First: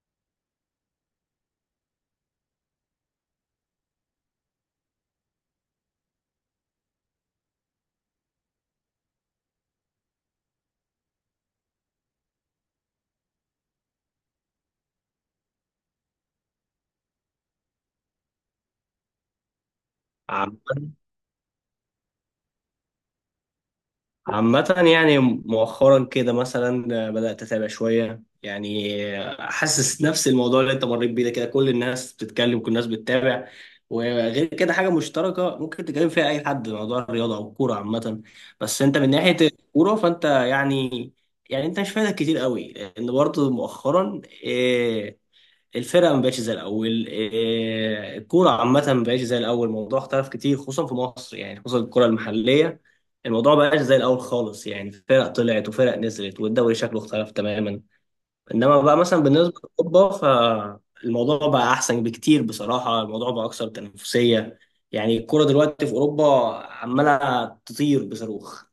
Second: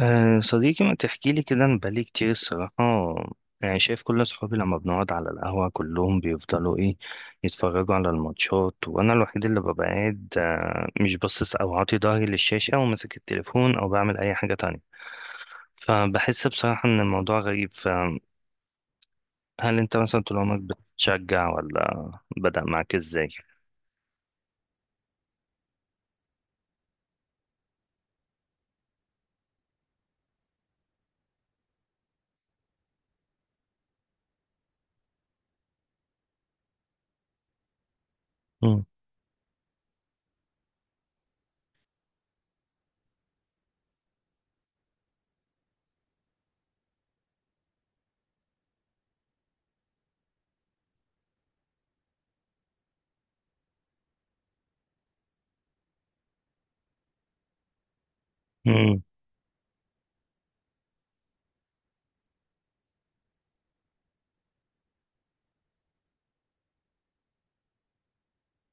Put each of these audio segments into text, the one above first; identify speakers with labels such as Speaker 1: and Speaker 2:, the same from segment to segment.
Speaker 1: أه صديقي ما تحكي لي كده، انا بقالي كتير الصراحة. يعني شايف كل اصحابي لما بنقعد على القهوة كلهم بيفضلوا ايه، يتفرجوا على الماتشات، وانا الوحيد اللي ببقى قاعد مش باصص او عاطي ظهري للشاشة وماسك التليفون او بعمل اي حاجة تانية. فبحس بصراحة ان الموضوع غريب. فهل انت مثلا طول
Speaker 2: عامة.
Speaker 1: عمرك بتشجع، ولا بدأ معاك ازاي؟
Speaker 2: يعني مؤخرا كده مثلا بدأت أتابع شوية يعني. حاسس نفس الموضوع اللي أنت مريت بيه ده، كده كل الناس بتتكلم، كل الناس بتتابع. وغير كده حاجة مشتركة ممكن تتكلم فيها أي حد، موضوع الرياضة أو الكورة عامة. بس أنت من ناحية الكورة فأنت يعني، أنت مش فايدك كتير قوي، لأن برضه مؤخرا آه، الفرقه ما بقتش زي الاول، الكوره عامه ما بقتش زي الاول، الموضوع اختلف كتير خصوصا في مصر، يعني خصوصا الكوره المحليه. الموضوع ما بقاش زي الاول خالص، يعني فرق طلعت وفرق نزلت والدوري شكله اختلف تماما. انما بقى
Speaker 1: مم.
Speaker 2: مثلا بالنسبه لاوروبا فالموضوع بقى احسن بكتير، بصراحه الموضوع بقى اكثر تنافسيه. يعني الكوره دلوقتي في اوروبا عماله تطير بصاروخ.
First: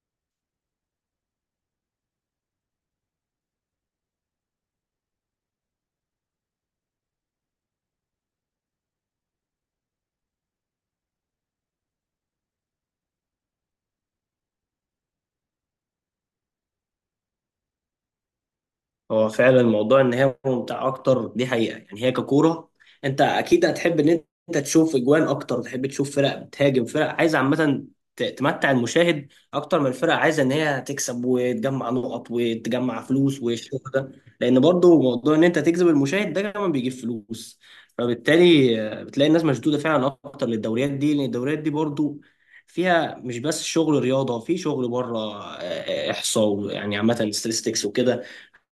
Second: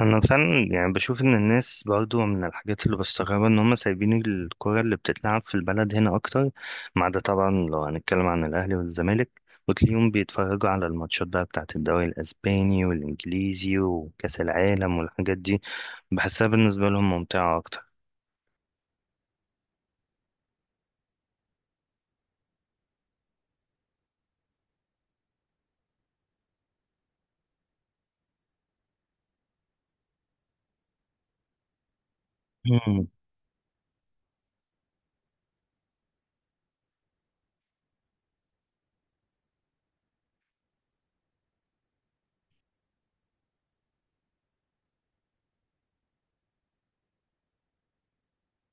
Speaker 1: انا فعلا يعني بشوف ان الناس برضو من الحاجات اللي بستغربها ان هم سايبين الكرة اللي بتتلعب في البلد هنا اكتر، ما عدا طبعا لو هنتكلم عن الاهلي والزمالك، وتلاقيهم بيتفرجوا على الماتشات بقى بتاعت الدوري الاسباني والانجليزي وكاس العالم والحاجات دي. بحسها بالنسبة لهم ممتعة اكتر.
Speaker 2: هو فعلا الموضوع ان هي ممتعه اكتر، دي حقيقه، يعني هي ككوره. انت اكيد هتحب ان انت تشوف اجوان اكتر، تحب تشوف فرق بتهاجم، فرق عايزه عامه تمتع المشاهد اكتر من الفرق عايزه ان هي تكسب وتجمع نقط وتجمع فلوس والشغل ده. لان برضو موضوع ان انت تجذب المشاهد ده كمان بيجيب فلوس. فبالتالي بتلاقي الناس مشدوده فعلا اكتر للدوريات دي، لان الدوريات دي برضو فيها مش بس شغل رياضه، في شغل بره، احصاء يعني، عامه ستاتستكس وكده،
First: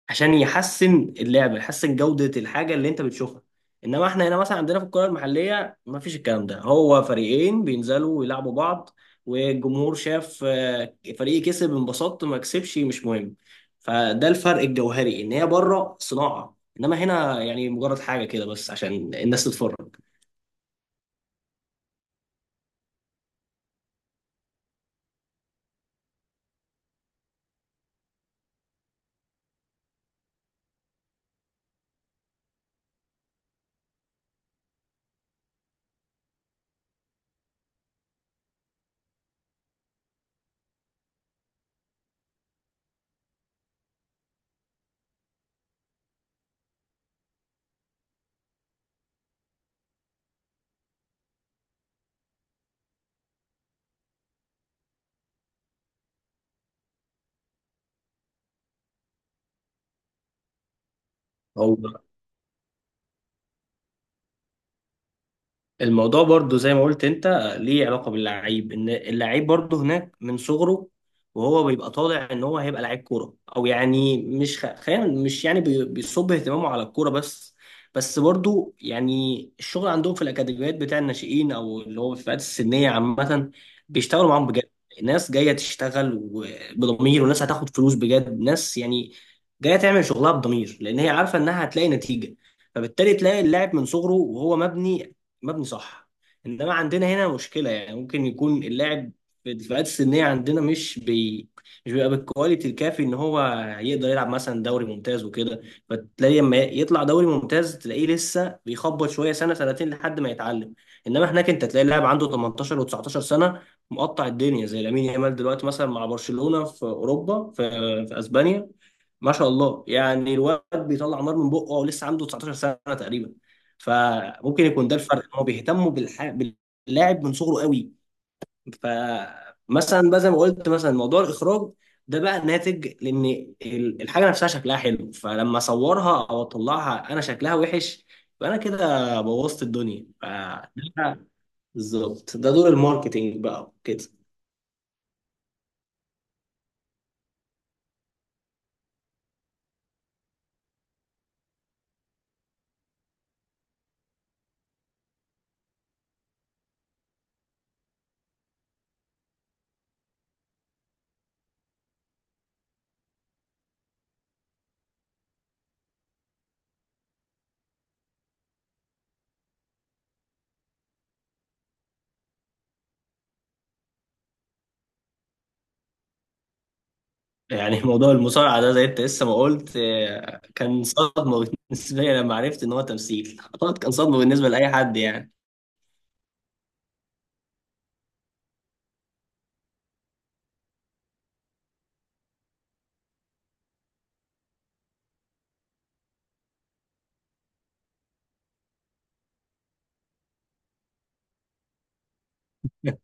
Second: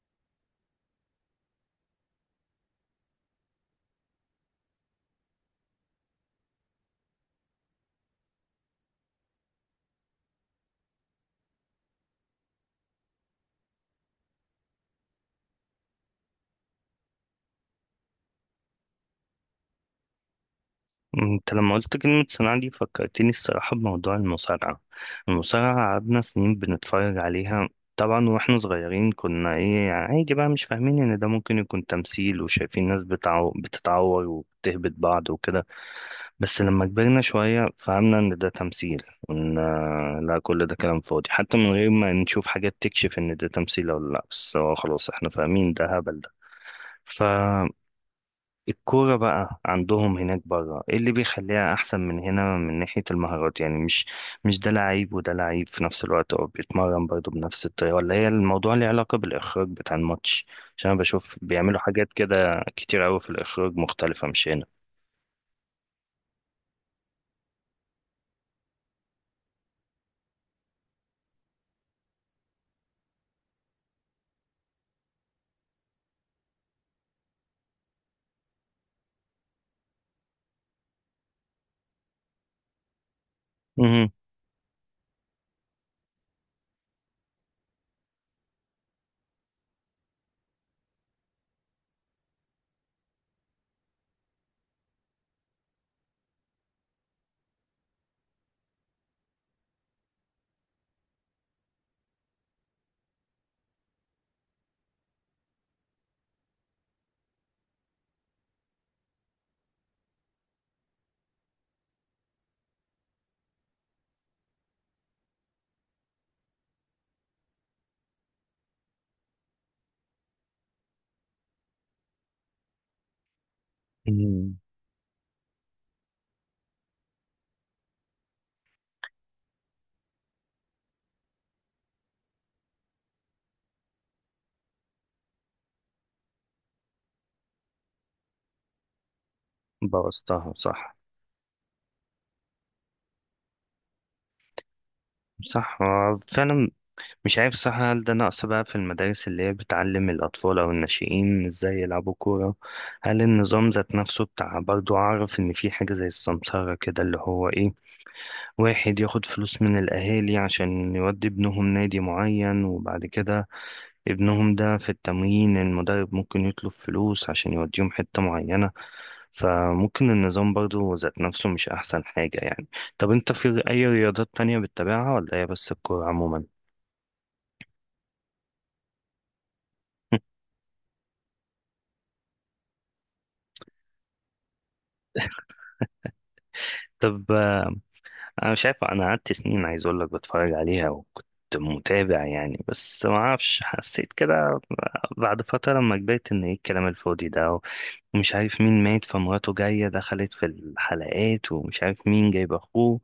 Speaker 2: عشان يحسن اللعبه، يحسن جوده الحاجه اللي انت بتشوفها. انما احنا هنا مثلا عندنا في الكره المحليه ما فيش الكلام ده، هو فريقين بينزلوا ويلعبوا بعض والجمهور شاف فريق كسب انبسطت، ما كسبش مش مهم. فده الفرق الجوهري، ان هي بره صناعه، انما هنا يعني مجرد حاجه كده بس عشان الناس تتفرج.
Speaker 1: انت لما قلت كلمة صناعة دي فكرتني الصراحة بموضوع المصارعة. المصارعة قعدنا سنين بنتفرج عليها. طبعا واحنا صغيرين كنا ايه يعني، عادي بقى، مش فاهمين ان ده ممكن يكون تمثيل، وشايفين ناس بتتعور وبتهبط بعض وكده. بس لما كبرنا شوية فهمنا ان ده تمثيل، وان لا، كل ده كلام فاضي، حتى من غير ما نشوف حاجات تكشف ان ده تمثيل ولا لا، بس هو خلاص احنا فاهمين ده هبل. ده الكورة بقى عندهم هناك بره، ايه اللي بيخليها احسن من هنا من ناحية المهارات؟ يعني مش ده لعيب وده لعيب في نفس الوقت، او بيتمرن برضه بنفس الطريقة، ولا هي الموضوع ليه علاقة بالاخراج بتاع الماتش؟ عشان انا بشوف بيعملوا حاجات كده كتير قوي في الاخراج مختلفة مش هنا.
Speaker 2: الموضوع برضو زي ما قلت انت ليه علاقة باللعيب، ان اللعيب برضو هناك من صغره وهو بيبقى طالع ان هو هيبقى لعيب كورة، او يعني مش خلينا مش يعني بيصب اهتمامه على الكورة بس. بس برضو يعني الشغل عندهم في الاكاديميات بتاع الناشئين، او اللي هو في الفئات السنية عامة،
Speaker 1: امم
Speaker 2: بيشتغلوا معاهم بجد. ناس جاية تشتغل بضمير، وناس هتاخد فلوس بجد، ناس يعني جاية تعمل شغلها بضمير لان هي عارفة انها هتلاقي نتيجة. فبالتالي تلاقي اللاعب من صغره وهو مبني، مبني صح. انما عندنا هنا مشكله، يعني ممكن يكون اللاعب في الفئات السنيه عندنا مش بيبقى بالكواليتي الكافي ان هو يقدر يلعب مثلا دوري ممتاز وكده. فتلاقي لما يطلع دوري ممتاز تلاقيه لسه بيخبط شويه سنه سنتين لحد ما يتعلم. انما هناك انت تلاقي لاعب عنده 18 و19 سنه، مقطع الدنيا زي لامين يامال دلوقتي مثلا مع برشلونه في اوروبا، في اسبانيا. ما شاء الله يعني الواد بيطلع نار من بقه، ولسه عنده 19 سنه تقريبا. فممكن يكون ده الفرق، ان هو بيهتموا باللاعب من صغره قوي. فمثلا بقى زي ما قلت، مثلا موضوع الاخراج ده بقى ناتج لان الحاجه نفسها شكلها حلو، فلما اصورها او اطلعها انا شكلها وحش، يبقى انا كده بوظت الدنيا.
Speaker 1: بوظتها صح.
Speaker 2: فده بالظبط ده دور الماركتينج بقى كده.
Speaker 1: صح، هو فعلا. مش عارف صح، هل ده نقص بقى في المدارس اللي هي بتعلم الأطفال أو الناشئين إزاي يلعبوا كورة؟ هل النظام ذات نفسه بتاع، برضو أعرف إن في حاجة زي السمسرة كده اللي هو إيه، واحد ياخد فلوس من الأهالي عشان يودي ابنهم نادي معين، وبعد كده ابنهم ده في التمرين المدرب ممكن يطلب فلوس عشان يوديهم حتة معينة. فممكن النظام برضو ذات نفسه مش أحسن حاجة يعني. طب أنت في أي رياضات تانية بتتابعها، ولا هي بس الكورة عموما؟
Speaker 2: يعني موضوع المصارعه ده زي انت لسه ما قلت، كان صدمه بالنسبه لي لما عرفت ان هو تمثيل، اعتقد كان صدمه بالنسبه لاي حد يعني.
Speaker 1: طب انا مش عارف، انا قعدت سنين عايز اقول لك بتفرج عليها، وكنت متابع يعني، بس ما اعرفش حسيت كده بعد فتره لما كبرت ان ايه الكلام الفاضي ده، ومش عارف مين مات فمراته جايه دخلت في الحلقات، ومش عارف مين جايب اخوه.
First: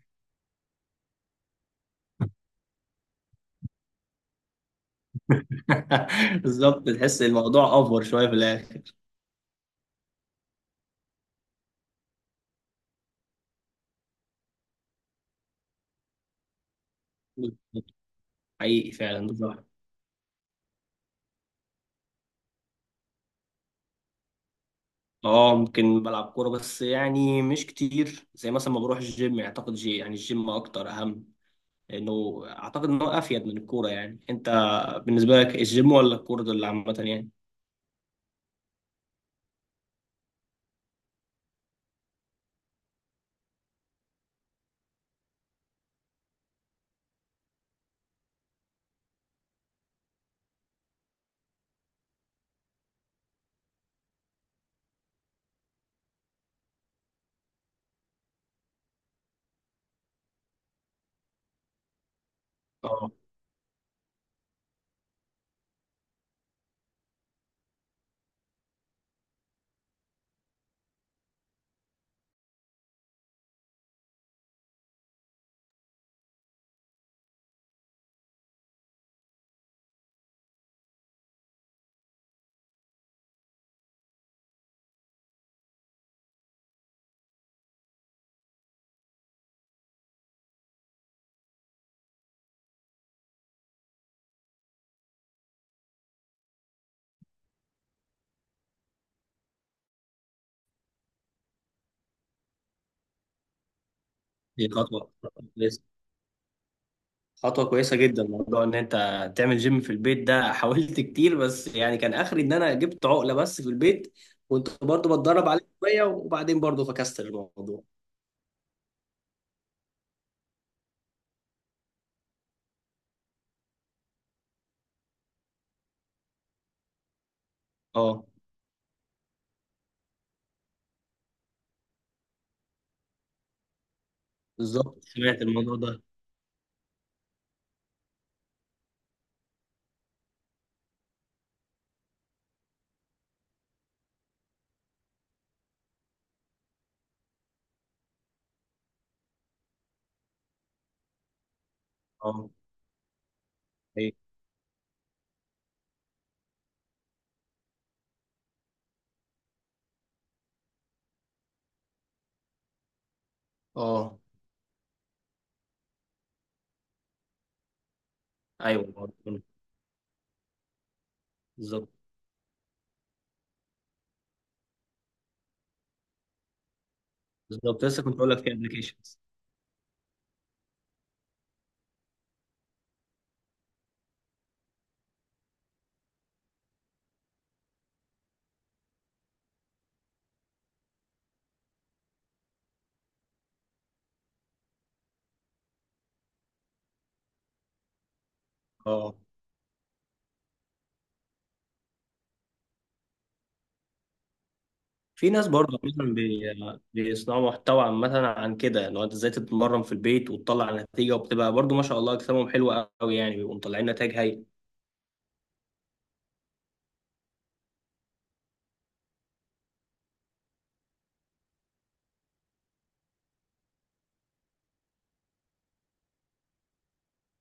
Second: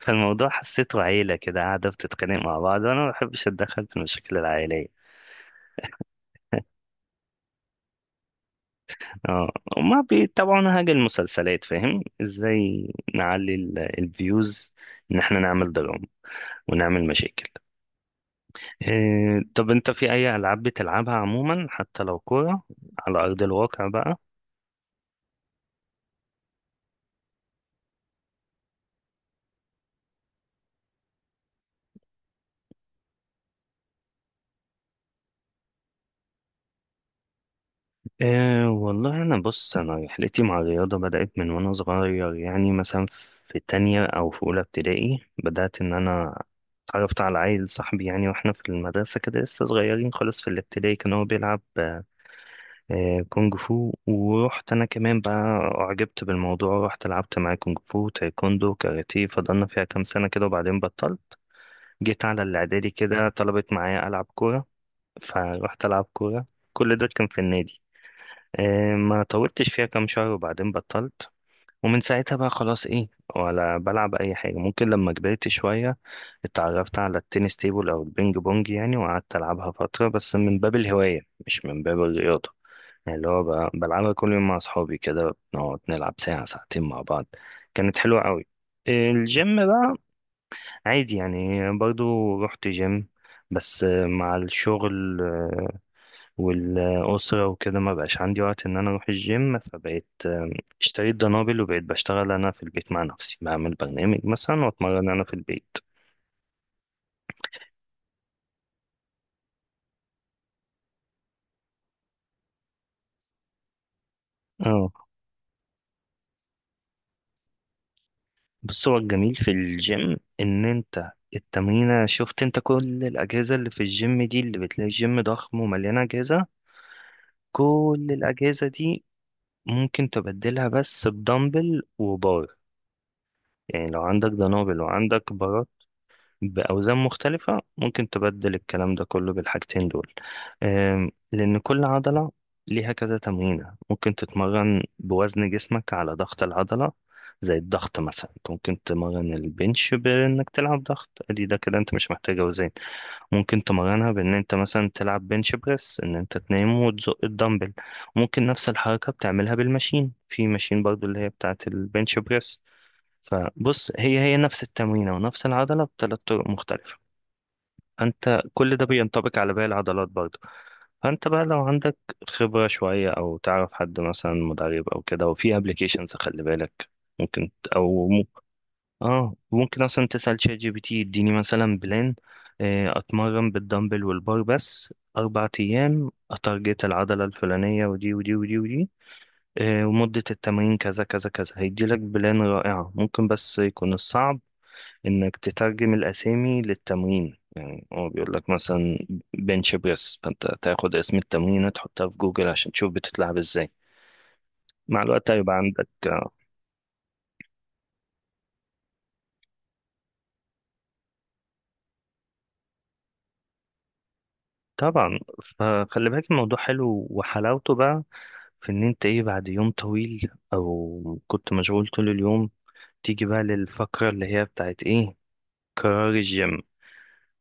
Speaker 1: فالموضوع حسيته عيله كده قاعده بتتخانق مع بعض، وانا ما بحبش اتدخل في المشاكل العائليه.
Speaker 2: بالظبط، تحس الموضوع افور شويه في الاخر.
Speaker 1: اه، وما بيتابعونا حاجه المسلسلات، فاهم، ازاي نعلي الفيوز، ان احنا نعمل دراما ونعمل مشاكل.
Speaker 2: حقيقي فعلا بالظبط.
Speaker 1: طب انت في اي العاب بتلعبها عموما، حتى لو كوره على ارض الواقع بقى؟
Speaker 2: اه، ممكن بلعب كوره بس يعني مش كتير، زي مثلا ما بروح الجيم. اعتقد جي يعني الجيم اكتر اهم، لانه اعتقد ان هو افيد من الكوره. يعني انت بالنسبه لك الجيم ولا الكوره دول عامه يعني؟
Speaker 1: إيه والله، انا بص، انا رحلتي مع الرياضه بدات من وانا صغير يعني. مثلا في تانية او في اولى ابتدائي بدات ان انا اتعرفت على عيل صاحبي يعني، واحنا في المدرسه كده لسه صغيرين خالص في الابتدائي، كان هو بيلعب كونج فو، ورحت انا كمان بقى، اعجبت بالموضوع، رحت لعبت معاه كونج فو، تايكوندو، كاراتيه. فضلنا فيها كام سنه كده وبعدين بطلت. جيت على الإعدادي
Speaker 2: اه
Speaker 1: كده طلبت معايا ألعب كورة، فروحت ألعب كورة. كل ده كان في النادي. ما طولتش فيها كام شهر وبعدين بطلت. ومن ساعتها بقى خلاص إيه، ولا بلعب أي حاجة. ممكن لما كبرت شوية اتعرفت على التنس تيبل أو البينج بونج يعني، وقعدت ألعبها فترة بس من باب الهواية، مش من باب الرياضة. يعني اللي هو بلعبها كل يوم مع أصحابي، كده بنقعد نلعب ساعة ساعتين مع بعض. كانت حلوة قوي. الجيم بقى عادي يعني، برضو رحت جيم، بس مع الشغل والأسرة وكده ما بقاش عندي وقت إن أنا أروح الجيم. فبقيت اشتريت دنابل، وبقيت بشتغل أنا في البيت مع نفسي، بعمل برنامج
Speaker 2: دي
Speaker 1: مثلا
Speaker 2: خطوه
Speaker 1: وأتمرن أنا في البيت.
Speaker 2: كويسه، خطوه كويسه جدا موضوع ان انت تعمل جيم في البيت ده. حاولت كتير بس يعني كان اخري ان انا جبت عقله بس في البيت، كنت
Speaker 1: اه،
Speaker 2: برضو بتدرب عليه شويه، وبعدين برضو فكست الموضوع.
Speaker 1: بس هو الجميل في الجيم، إن أنت التمرينة، شفت أنت كل الأجهزة اللي في الجيم دي، اللي بتلاقي الجيم ضخم ومليانة أجهزة، كل
Speaker 2: اه.
Speaker 1: الأجهزة دي ممكن تبدلها بس بدمبل وبار. يعني لو عندك دنابل
Speaker 2: بالظبط
Speaker 1: وعندك
Speaker 2: سمعت
Speaker 1: بارات
Speaker 2: الموضوع ده.
Speaker 1: بأوزان مختلفة، ممكن تبدل الكلام ده كله بالحاجتين دول. لأن كل عضلة ليها كذا تمرينة، ممكن تتمرن بوزن جسمك على ضغط العضلة. زي الضغط مثلا، أنت ممكن تمرن البنش بإنك تلعب ضغط، أدي ده كده أنت مش محتاج
Speaker 2: اه.
Speaker 1: أوزان. ممكن تمرنها
Speaker 2: ايوه.
Speaker 1: بإن أنت مثلا تلعب بنش بريس، إن أنت تنام وتزق الدمبل. ممكن نفس الحركة بتعملها بالماشين، في ماشين برضو اللي هي بتاعة البنش بريس. فبص، هي
Speaker 2: اه
Speaker 1: هي نفس التمرينة ونفس العضلة بثلاث طرق مختلفة. فأنت كل ده
Speaker 2: ايوه
Speaker 1: بينطبق
Speaker 2: برضه.
Speaker 1: على باقي العضلات برضه. فأنت بقى لو
Speaker 2: بالظبط.
Speaker 1: عندك خبرة شوية، أو تعرف حد مثلا مدرب أو كده، وفي أبلكيشنز خلي بالك، ممكن ت-
Speaker 2: بالظبط، لسه
Speaker 1: أو
Speaker 2: كنت
Speaker 1: م...
Speaker 2: اقول لك في ابلكيشنز.
Speaker 1: آه، ممكن أصلا تسأل شات جي بي تي، يديني مثلا بلان، أتمرن بالدمبل والبار بس 4 أيام، أتارجت العضلة الفلانية ودي ودي ودي ودي، ومدة التمرين كذا كذا كذا. هيديلك بلان رائعة، ممكن بس يكون الصعب انك تترجم الاسامي للتمرين. يعني هو بيقول لك مثلا
Speaker 2: اه،
Speaker 1: بنش بريس، فانت تاخد اسم التمرينه تحطها في جوجل عشان تشوف بتتلعب ازاي. مع الوقت
Speaker 2: في ناس
Speaker 1: هيبقى
Speaker 2: برضه
Speaker 1: عندك
Speaker 2: مثلا بيصنعوا محتوى عامة عن كده، ان هو انت ازاي تتمرن في البيت وتطلع نتيجة، وبتبقى برضه ما شاء الله اجسامهم حلوة قوي، يعني بيبقوا مطلعين نتائج هايلة.
Speaker 1: طبعا. فخلي بالك الموضوع حلو، وحلاوته بقى في ان انت ايه، بعد يوم طويل او كنت مشغول طول اليوم، تيجي بقى للفقرة اللي هي بتاعت ايه، قرار الجيم،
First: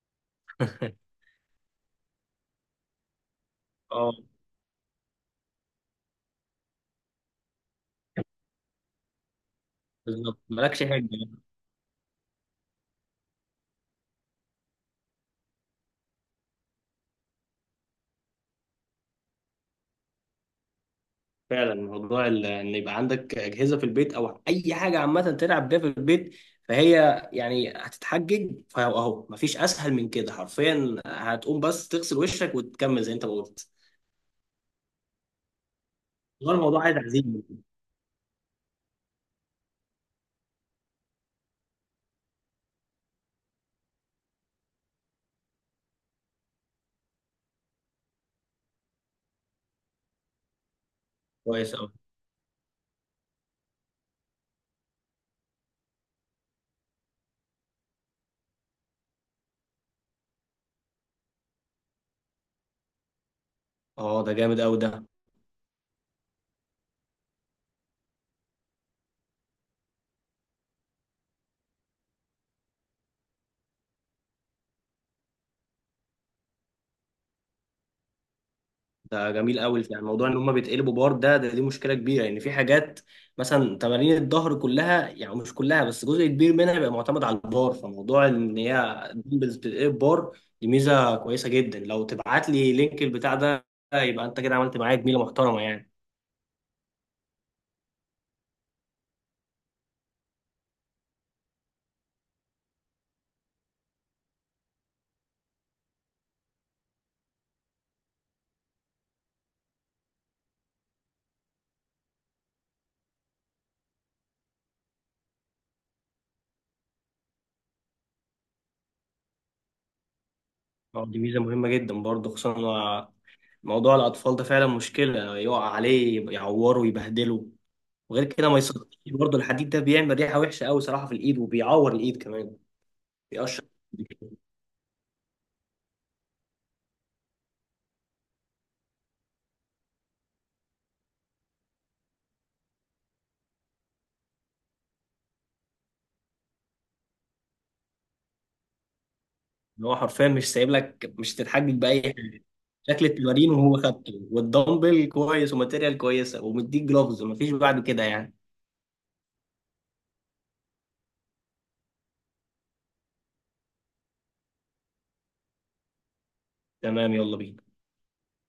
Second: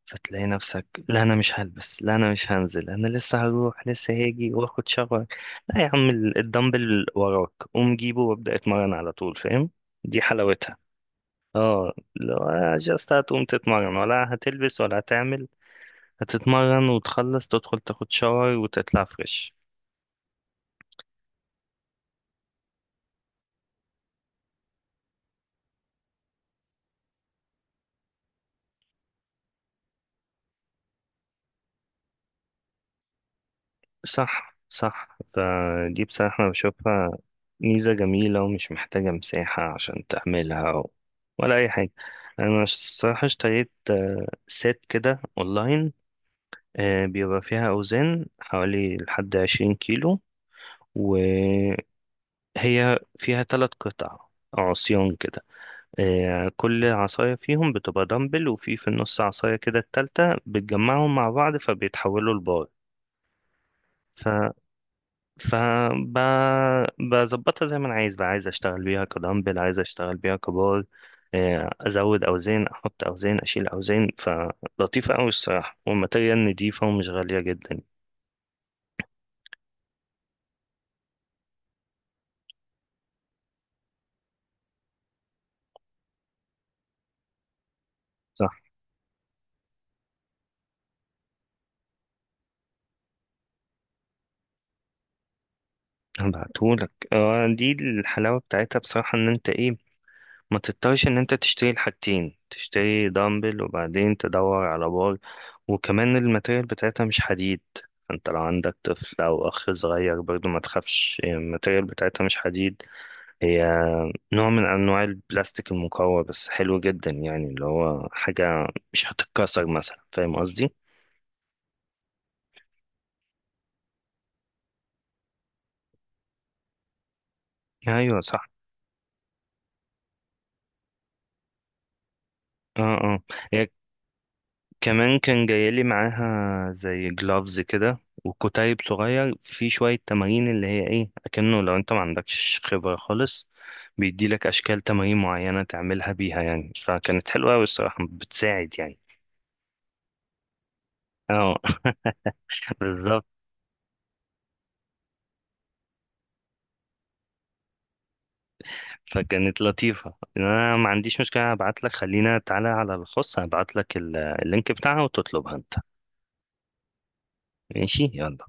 Speaker 1: فتلاقي نفسك لا انا مش هلبس، لا انا مش هنزل، انا لسه هروح،
Speaker 2: اه
Speaker 1: لسه هاجي واخد شاور. لا يا عم، الدمبل وراك، قوم جيبه وابدأ اتمرن على طول، فاهم؟ دي
Speaker 2: بالظبط،
Speaker 1: حلاوتها.
Speaker 2: مالكش حاجة.
Speaker 1: اه، لو جاست هتقوم تتمرن ولا هتلبس ولا هتعمل، هتتمرن وتخلص تدخل تاخد شاور وتطلع فريش.
Speaker 2: فعلا موضوع ان يبقى عندك اجهزه في البيت او اي حاجه عامه تلعب بيها في البيت، فهي يعني هتتحجج، فاهو اهو مفيش اسهل من كده حرفيا، هتقوم بس تغسل وشك وتكمل زي انت ما قلت.
Speaker 1: صح صح، فدي بصراحة أنا
Speaker 2: والله الموضوع عايز
Speaker 1: بشوفها
Speaker 2: عزيمه.
Speaker 1: ميزة جميلة، ومش محتاجة مساحة عشان تعملها ولا أي حاجة. أنا الصراحة اشتريت سيت كده أونلاين، بيبقى فيها أوزان حوالي لحد 20 كيلو،
Speaker 2: كويس
Speaker 1: وهي
Speaker 2: قوي.
Speaker 1: فيها تلات قطع عصيان كده. كل عصاية فيهم بتبقى دمبل، وفي في النص عصاية كده التالتة بتجمعهم مع بعض فبيتحولوا لبار.
Speaker 2: اه ده جامد قوي ده.
Speaker 1: فبظبطها زي ما انا عايز بقى، عايز اشتغل بيها كدمبل، عايز اشتغل بيها كبار، ازود اوزان، احط اوزان، اشيل اوزان. فلطيفه قوي الصراحه، والماتيريال نضيفه ومش غاليه جدا.
Speaker 2: ده جميل قوي، يعني موضوع ان هم بيتقلبوا بار ده، دي مشكله كبيره، لان يعني في حاجات مثلا تمارين الظهر كلها، يعني مش كلها بس جزء كبير منها بيبقى معتمد على البار، فموضوع
Speaker 1: صح.
Speaker 2: ان هي دمبلز بتتقلب بار دي ميزه كويسه جدا. لو تبعت لي لينك البتاع ده يبقى انت كده عملت معايا جميله محترمه يعني.
Speaker 1: هبعتهولك. دي الحلاوه بتاعتها بصراحه، ان انت ايه، ما تضطرش ان انت تشتري الحاجتين، تشتري دمبل وبعدين تدور على بار. وكمان الماتيريال بتاعتها مش حديد. انت لو عندك طفل او اخ صغير برضو ما تخافش، الماتيريال بتاعتها مش حديد. هي نوع من أنواع البلاستيك المقوى بس حلو جدا يعني، اللي هو حاجة مش هتتكسر مثلا، فاهم قصدي؟
Speaker 2: دي ميزه مهمه جدا برضه، خصوصا إن موضوع الاطفال ده فعلا مشكله، يقع عليه يعوره يبهدله.
Speaker 1: أيوة
Speaker 2: وغير
Speaker 1: صح.
Speaker 2: كده ما يصدقش برضه الحديد ده بيعمل ريحه وحشه قوي صراحه في الايد، وبيعور الايد كمان،
Speaker 1: اه اه.
Speaker 2: بيقشر.
Speaker 1: هي كمان كان جايلي معاها زي جلافز كده، وكتيب صغير في شوية تمارين اللي هي ايه، أكنه لو انت ما عندكش خبرة خالص، بيديلك أشكال تمارين معينة تعملها بيها، يعني فكانت حلوة أوي الصراحة، بتساعد يعني.
Speaker 2: اللي هو حرفيا مش سايب لك مش
Speaker 1: اه.
Speaker 2: تتحجج باي حاجه. شكل
Speaker 1: بالظبط.
Speaker 2: التمارين وهو خدته، والدمبل كويس، وماتيريال كويسه، ومديك جلوفز، ومفيش بعد كده يعني.
Speaker 1: فكانت لطيفة. انا ما عنديش مشكلة، ابعت لك، خلينا تعالى على الخاص ابعت لك اللينك بتاعها وتطلبها انت.
Speaker 2: تمام، يلا بينا.
Speaker 1: ماشي يلا.